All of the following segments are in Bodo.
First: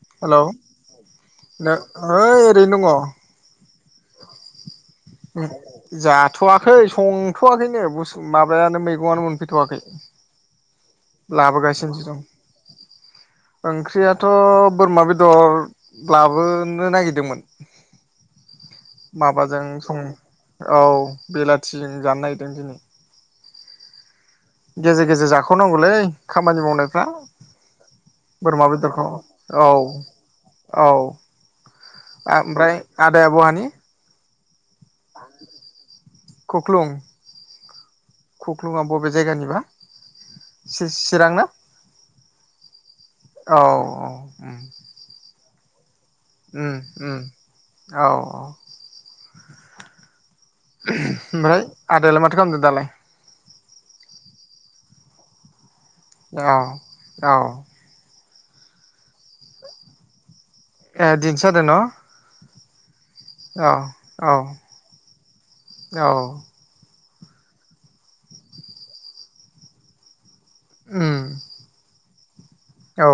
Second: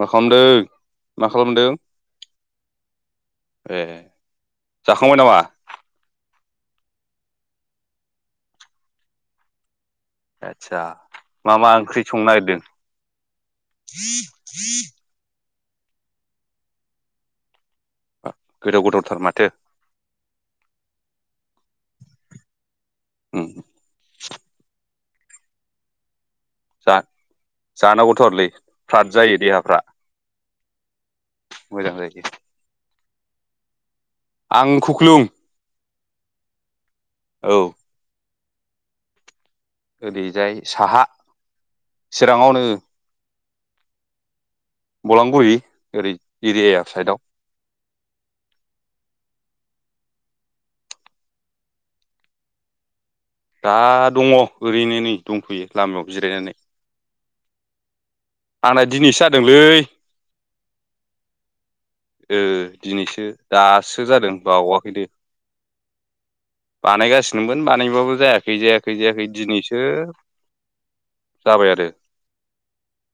मा हेलौ खालामदों मा खालामदों नो ओइ ओरैनो दङ' ए जाखांबाय नामा उम जाथ'वाखै सं थ'वाखैनो बुस माबायानो मैगंङानो मोनफैथ'वाखै आदसा मा मा ओंख्रि लाबोगासिनोसो दं संनो नागिरदों ओंख्रियाथ' बोरमा बेदर लाबोनो नागिरदोंमोन गोथाव गोथावथार माथो माबाजों सम औ बेलाथिजों जानो नागिरदों दिनै उम गेजेर गेजेर जाख'नांगौलै खामानि जा मावनायफ्रा जानांगौथारलै बोरमा फ्राद बेदरखौ जायो औ देहाफ्रा औ मोजां जायोलै ओमफ्राय आदाया बहानि? आं खुख्लुं खख्लुं। औ। खुख्लुङा बबे जायगानिबा? ओरैजाय साहा चिरां ना चिराङावनो। औ औ उम। बलांगुरि ओरै उम एरिया साइडआव उम, औ औ। [unintelligible] ओमफ्राय आदायालाय माथो खालामदो दालाय? दा दङ' ओरैनो नै दंथ'यो। लामायाव औ जिरायनानै। औ। आंना दिनैसो जादोंलै ए दिनैसो जादों न? ओ दिनैसो दासो औ जादों बावाखै दे औ बानायगा सिनोमोन बानायबाबो जायाखै जायाखै जायाखै दिनैसो उम जाबाय आरो‌। औ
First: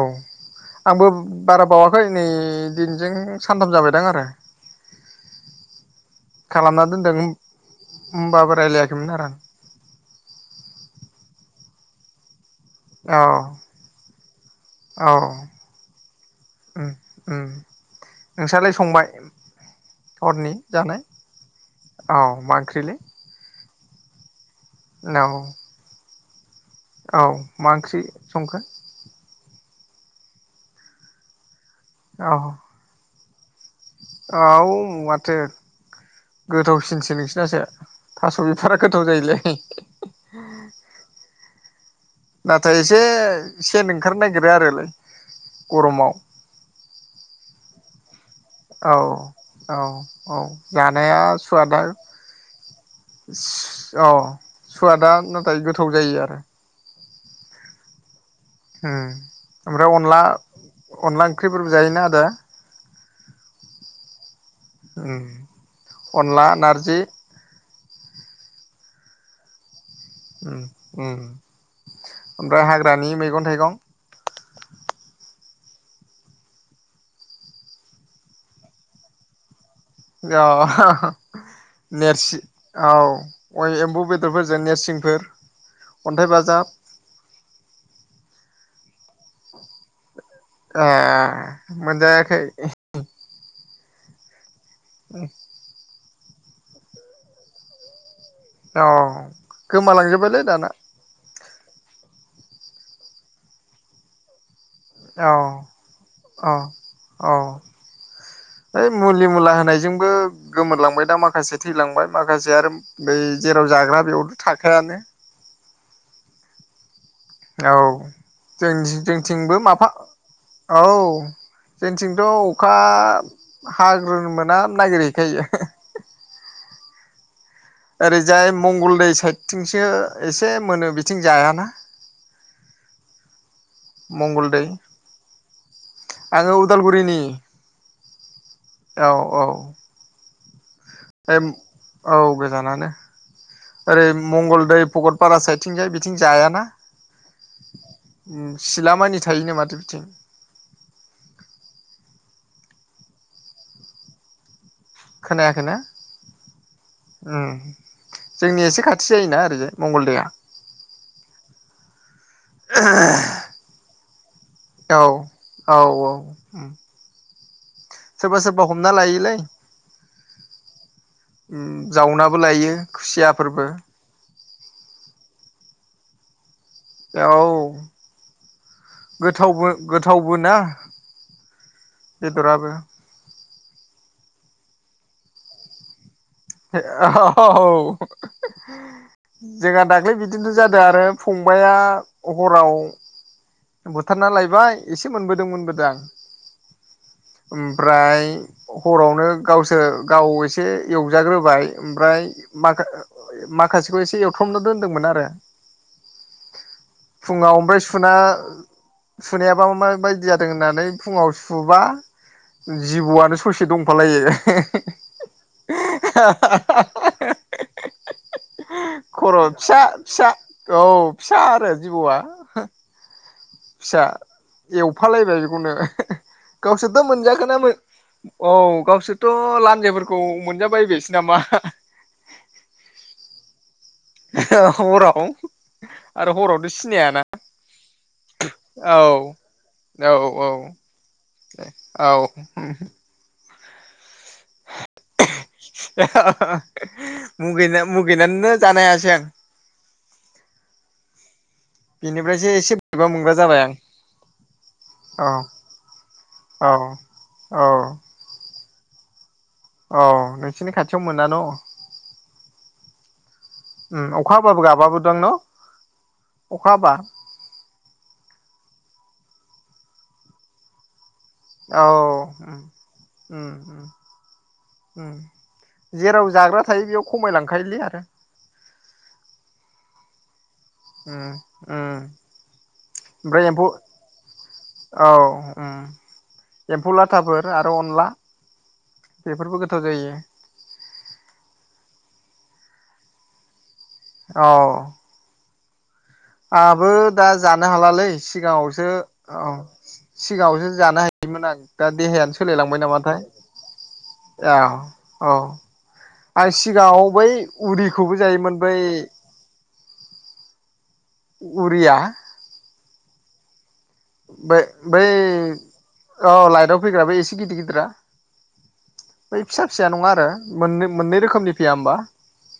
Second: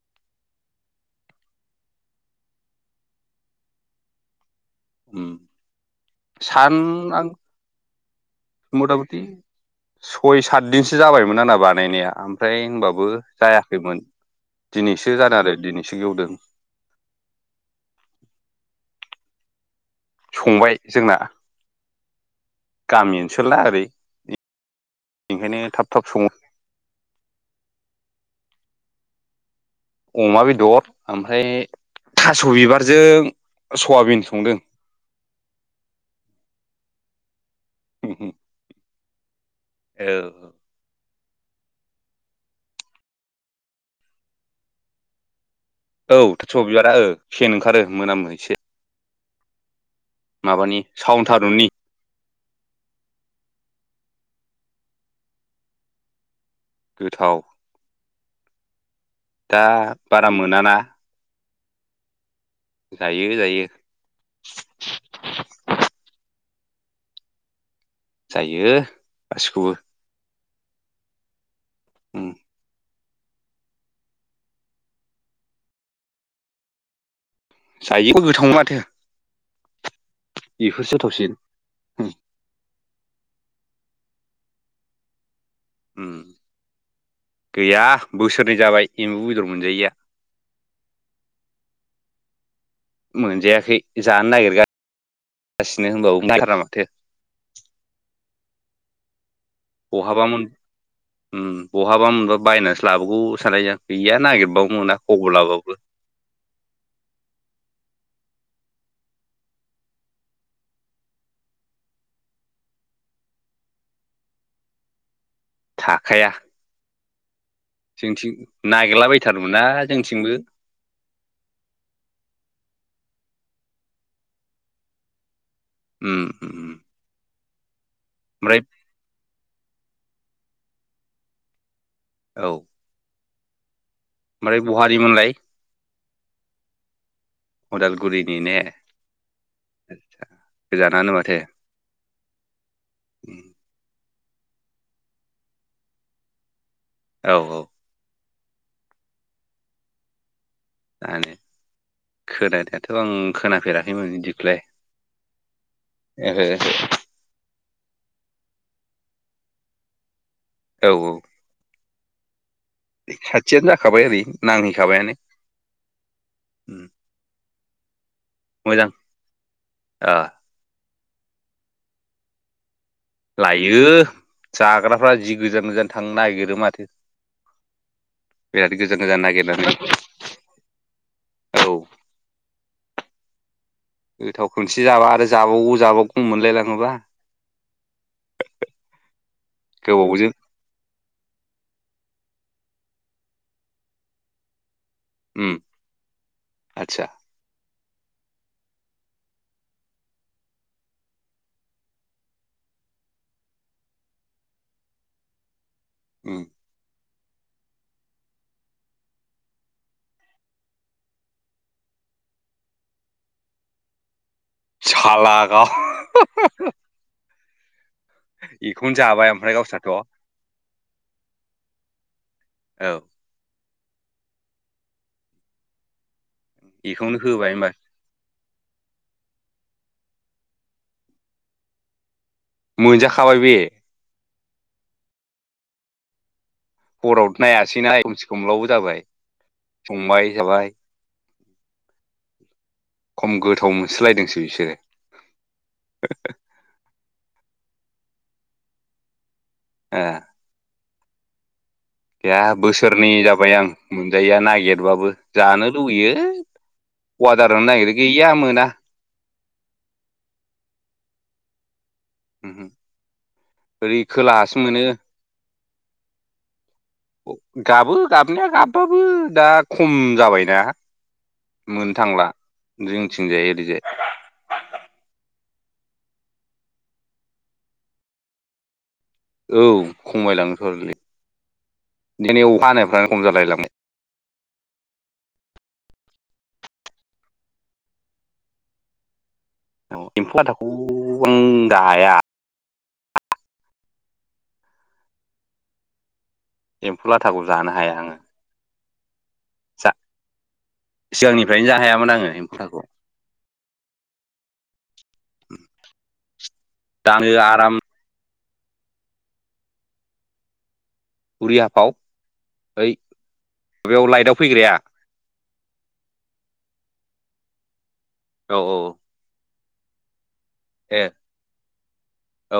आंबो बारा बावाखै नै दिनैजों सानथाम जाबायदां आरो। उम। सान खालामना दोनदों आं होमबाबो मथा रायलायाखैमोन मथि आरो सय सात दिनसो जाबायमोन आना बानायनाया ओमफ्राय होनबाबो आं जायाखैमोन औ दिनैसो जादों आरो दिनैसो गवदों। उम उम नोंस्रालाय संबाय हरनि संबाय जानाय जोंना औ मा ओंख्रिलै गामि ओनसोलला ओरै औ बेखायनो थाब थाब सङो। औ मा ओंख्रि संखो? अमा बेदर आमफ्राय औ थास' बिबारजों सयाबिन संदों औ माथो गोथावसिनसो नोंसि नायो थास' बिथ'रायख गोथाव जायोलै औ [unintelligible] नाथाय एसे सेन ओंखारनो नागिरो आरोलै गरमाव औ थास' बिबारा ओ सेन ओंखारो मोनामो एसे औ। औ - औ माबानि जानाया सावन थारुननि सुवादा औ सुवादआ नाथाय गोथाव जायो आरो गोथाव उम दा ओमफ्राय अनला बारा मोनाना अनला ओंख्रिफोरबो जायोना आदा? जयो - जायो। उम अनला नारजि जायो गासिखौबो। उ उ। ह दखनि मैगं - थाइगं जायोखौ गोथाव माथो। जा बेफोरसो थावसिन नेरसि औ एम्बु बेदरफोरजों नेरसिंफोर उम अन्थाइ बाजाब गैया बोसोरनै जाबाय एम्बु बेदर मोनजायैया ए मोनजाखै? मोनजायाखै। जानागिरगा गासिनो होनबावो [unintelligible] औ बहाबामोन गोमालांजोब्बायलै दाना उम बहाबामोनबा बायनासो लाबोगौ सानलायो आं गैया नागिरबावो औ -औ- औ हैओइ मुलि - मुला होनायजोंबो गोमोरलांबाय दा माखासे थैलांबाय माखासे आरो बै जेराव जाग्रा बेयावथ' थाखायानो थाखाया औ जोंथिं जों जोंथिंबो नागिरलाबायथारोमोनना माफा जोंथिंबो औ जोंथिंथ' अखा हाग्रोन मोना नागिरहैखायो उम उम ओरैजाय ओमफ्राय मंगलदै साइद थिंसो एसे मोनो बिथिं जायाना औ मंगल ओमफ्राय दै बहानिमोनलाय आङो उदालगुरिनि उदालगुरिनि ने [inaudible] माथो ओम औ गोजानानो ओरै मंगलदै भकतपारा साइथिंजाय बिथिं जायाना। औ औ। सिला मानि थायोनो माथो बिथिं। आ खोनानायाथ आं खोनाफेराखैमोन बिदिखौलाय। खोनाया खैना ओहो उम। जोंनि एसे खाथि जायोना ओरैजाय मंगलदैया। औ औ। खाथियानो जाखाबाय ओरै औ नांहैखाबायानो उम। सोबा सोबा हमना लायोलै। ओ उम जावनाबो लायो। खुसियाफोरबो लायो। जाग्राफ्रा जि गोजान गोजान थांनो नागिरो माथो। औ बिराद गोजान गोजान गोथावबो नागिरनानै गोथावबो ना औ बेदराबो। गोथाव खोनसे जाबा आरो जाबावगौ जाबावगौ। मोनलाय लाङोबा औ जोंहा दाख्लै गोबावजों बिदिन्थ जादों आरो। फंबाया हराव‌ बुथारना लायबाय। एसे मोनबोदों उम मोनबो दां उम। आदसा ओमफ्राय हरावनो गावसोर गाव एसे एवजाग्रोबाय ओमफ्राय माख माखासेखौ एसे एवथ्रमनो दोनदोंमोन आरो। ओम। फुङाव ओमफ्राय सुना। सुनायाबा माबायदि जादों होननानै फुङाव सुबा जिबौआनो ससे दंफालायो। साला [unintelligible] [inaudible] [unintelligible] खर' फिसा गावस्राथ' फिसा औ। फिसा आरो जिबौआ। औ। फिसा एवफालायबाय बेखौनो। [unintelligible] गावसोरथ' बेखौनो मोनजाखोन होबाय होमबा ना औ गावसोरथ' लान। [unintelligible] फोरखौ मोनजाबाय बेसो नामा। मोनजाखाबाय बे। [unintelligible] हराव आरो हराव। हराव नायासैना खोमसे खोमलावबो औ जाबाय औ संबाय औ जाबाय। औ ओम। थाव मोनसोलायदोंसै बिसोरो [unintelligible] मुगैनानैनो जानो हायासै आं ओ गैया बेनिफ्रायसो एसे बोरैबा बोसोरनै मोनग्रा जाबाय आं मोनजाया नागिरबाबो औ जानो लुुबैयो औ औ अवाडारनो नागिरो गैया मोना औ नोंसोरनि खाथियाव मोना न' [unintelligible] ओरै उम अखा खोलाहासो हाबाबो मोनो गाबाबोदां न' अखा हाबा [unintelligible] गाबो गाबनाया गाबो [unintelligible] दा खम जाबायना औ मोननो थांला जोंथिंजाय ओरैजाय [inaudible] जेराव जाग्रा थायो बेयाव खमायलांखायोलै आदा औ खमायलांङो उम दिनै अखा हानायफ्रानो खम ओमफ्राय जालाय एम्फौ लांङो औ ओम एम्फौ लाथाफोर आरो अनला बेफोरबो गोथाव जायो दाया औ आंहाबो एम्फौ दा लाथाखौ जानो हाया हालालै आङो सिगाङावसो औ जा सिगांङावसो जानो हायोमोन आं सिगांनिफ्रायनो जा दा हायामोन आङो देहायानो एम्फौ सोलायलांबाय लाथाखौ नामाथाय ए औ औ आरो सिगांङाव दानो बै आराम उरिखौबो जायोमोन बै उरि हाफाव उरिया ओइ माबायाव लाइटआव फैग्राया बे-बै औ लाइटआव फैग्रा बै एसे सि गिदिर गिदिरा औ औ बै फिसा फिसाया नंङा आरो मोननै ए मोननै रोखोमनि फैया होमबा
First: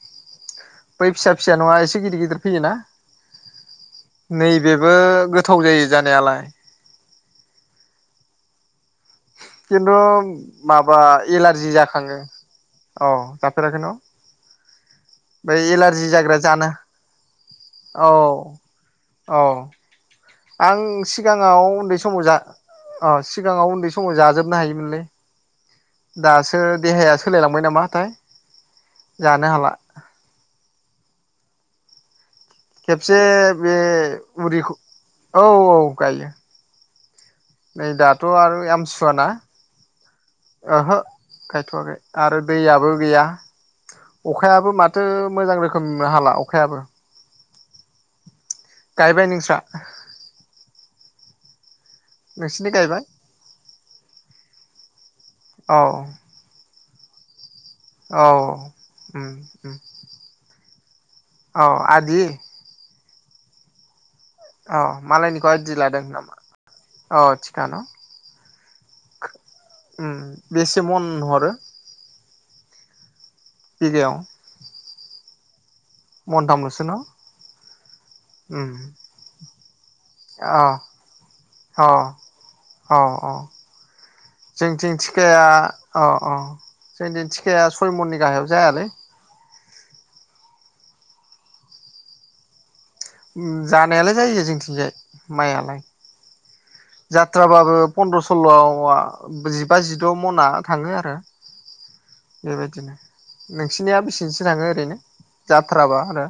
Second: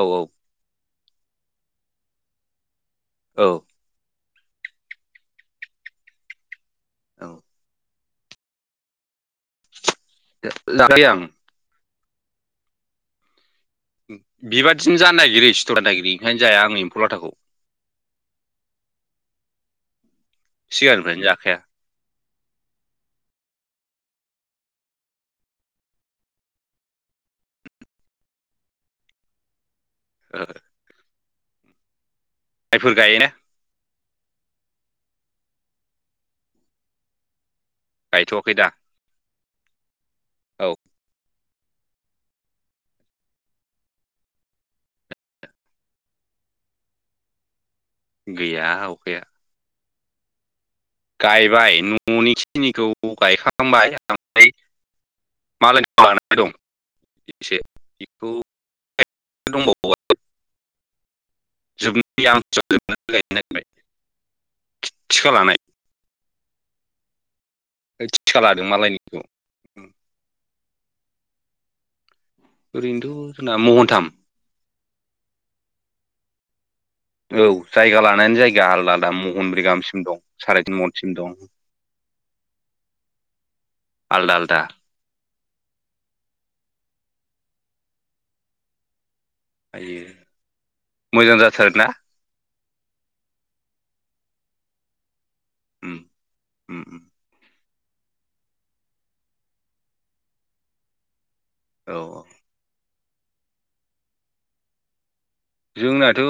औ औ बै फिसा फिसाया नंङा एसे गिदिर गिदिर फैयोना औ नैबेबो गोथाव जायो जानायालाय [unintelligible] औ खिन्थु माबा जाबाय आं एलारजि जाखो खांङो अ बेबादिनो जानो नागिरो बै सिथर जानो एलारजि नागिरो जाग्रा ओंखायनो जाया जानो आङो एम्फौ लाथाखौ औ औ आं सिगांनिफ्रायनो जाखाया सिगाङाव उन्दै समाव जा अ सिगाङाव उन्दै स समाव जाजोबनो हायोमोनलै दासो देहाया सोलायलांबाय नामाथाय जानो हाला ओ खेबसे गायोना बे मुरिखौ औ औ गायो नै दाथ गायथ'वाखै आरो दा आमथिसुवाना औ ओहो गायथवाखै आरो दैयाबो गैया अखायाबो माथो मोजां रोखोम हाला अखायाबो गैया अखाया गायबाय [inaudible] गायबाय न ननि नोंसिनि खिनिखौ गायबाय गायखांबाय ओमफ्राय औ मालायनाव लानाय दं एसे औ बेखौ उम उम दंबावो औ आदि जोबनाय [unintelligible] अ थिखा मालायनिखौ लानाय आदि लादों नामा अ थिखा लादों मालायनिखौ उम उम बेसे मन हरो ओरैनोथ महनथाम बिगायाव महनथाम लस सो न औ जायगा ला नानै जायगा उम आलदा आलदा महनब्रै गामसिम दं अ साराय तिन मनसिम दं अ अ अ आलदा आलदा जोंथिं थिखाया अ अ जोंनि थिखाया सय मननि गाहायाव जायालै आयो मोजां जाथारो ना उम जानायालाय जायो जोंथिंजाय माइआलाय उम उम उम जाथ्राबाबो पन्द्र सल्लआ जिबा जिद मना थाङो आरो औ बेबायदिनो नोंसिनिया बेसेसो थाङो ओरैनो जाथ्राबा जोंनाथ आरो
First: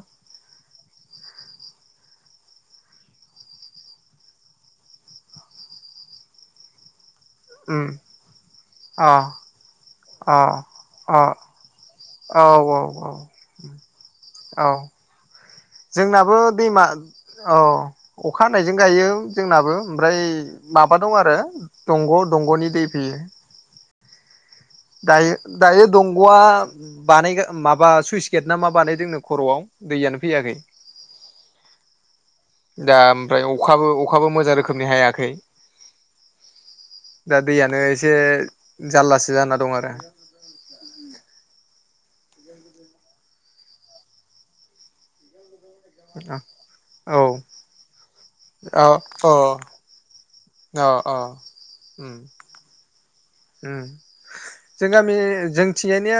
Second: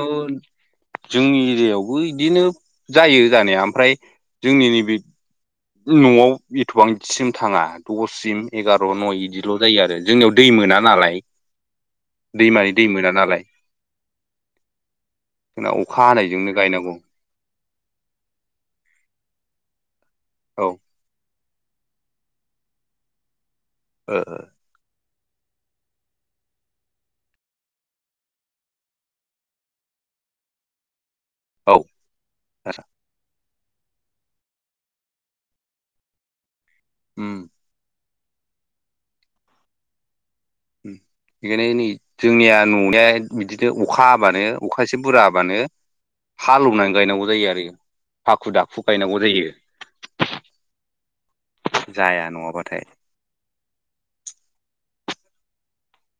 जोंनि एरियायाव बिदिनो जायो जानाया ओमफ्राय जोंनि नैबे नआव एथबां सिम थाङा उम दससिम एगार अ नय बिदिल जायो आरो जोंनियाव अ दै मोना अ नालाय औ दैमानि औ दै औ मोना नालाय औ ‌। जोंना अखा जोंनाबो हानायजोंनो दैमा गायनांगौ औ अखा हानायजों गायो जोंनाबो ओमफ्राय औ ओ माबा दं आरो दंग दंगनि दै फैयो। ओ ओ। दायो दायो दंगआ बानाय माबा सुइस गेना मा बानायदों नों खरआव दैखांनो फैयाखै। औ। आसा दा ओमफ्राय अखाबो अखाबो मोजां रोखोमनि हायाखै उम दा दैयानो एसे जारलासो जाना दं आरो। बिनिया नै जोंनिया ननिया बिदिनो अखा हाबानो अखा एसे बुरजा हाबानो हालौवनानै औ गायनांगौ जायो आरो हाखु दाखु अ गायनांगौ अ जायो अ अ उम जाया नङाबाथाय। उम जों गामि जों थिंजायनिया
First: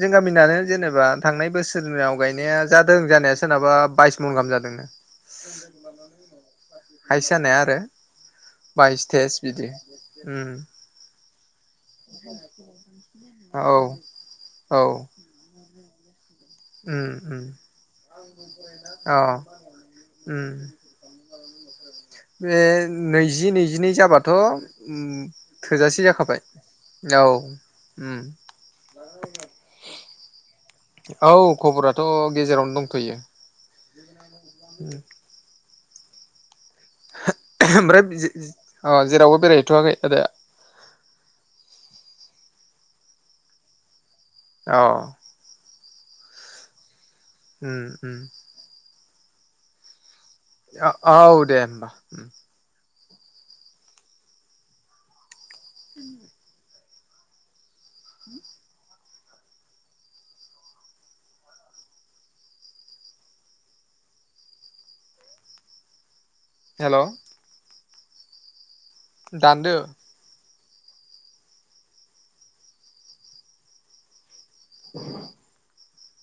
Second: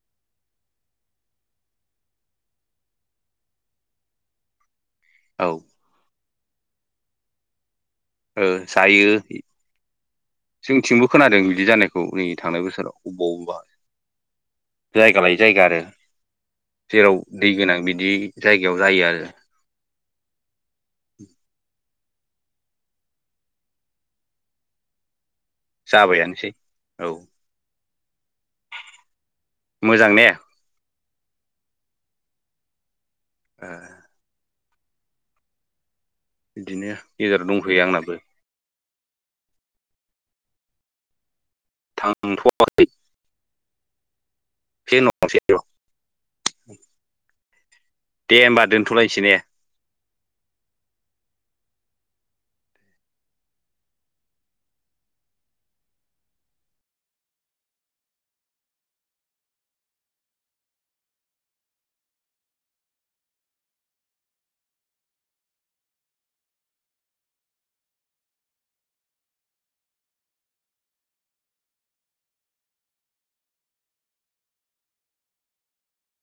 जों गामिनानो जेनेबा थांनाय बोसोराव गायनाया जादों जानाया सोरनाबा बायस मन गाहाम जादोंनो। औ [unintelligible] हायस जानाया आरो। ओ बाइस जायो तेइस बिदि उम जोंनिथिंबो खोनादों बिदि जानायखौ नै थांनाय बोसोराव बबावबा औ औ जायगा लायै जायगा आरो। उम जेराव उम दै गोनां बिदि जायगायाव जायो आरो। अ उम बे नैजि नैजिनै जाबाथ' ओम थोजासे जाखाबाय जाबायानोसै औ ‌। उम। मोजां ने? औ खबराथ' गेजेरावनो दंथ'यो। ओ [inaudible] [inaudible] बिदिनो गेजेराव दंथ'यो ओमफ्राय आंनाबो ‌। अ जेरावबो बेरायहैथ'वाखै आदाया? थांथ'वाखै। अ [unintelligible] [unintelligible] उम उम दे ओमबा दोनथ'लाय सि ने? ओ औ दे होनबा [unintelligible] [unintelligible] हेल' दानदो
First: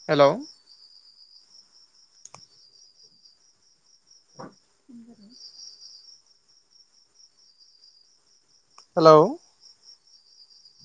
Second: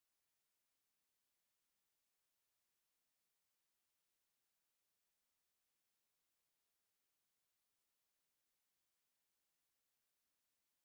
हेल' [unintelligible] हेल'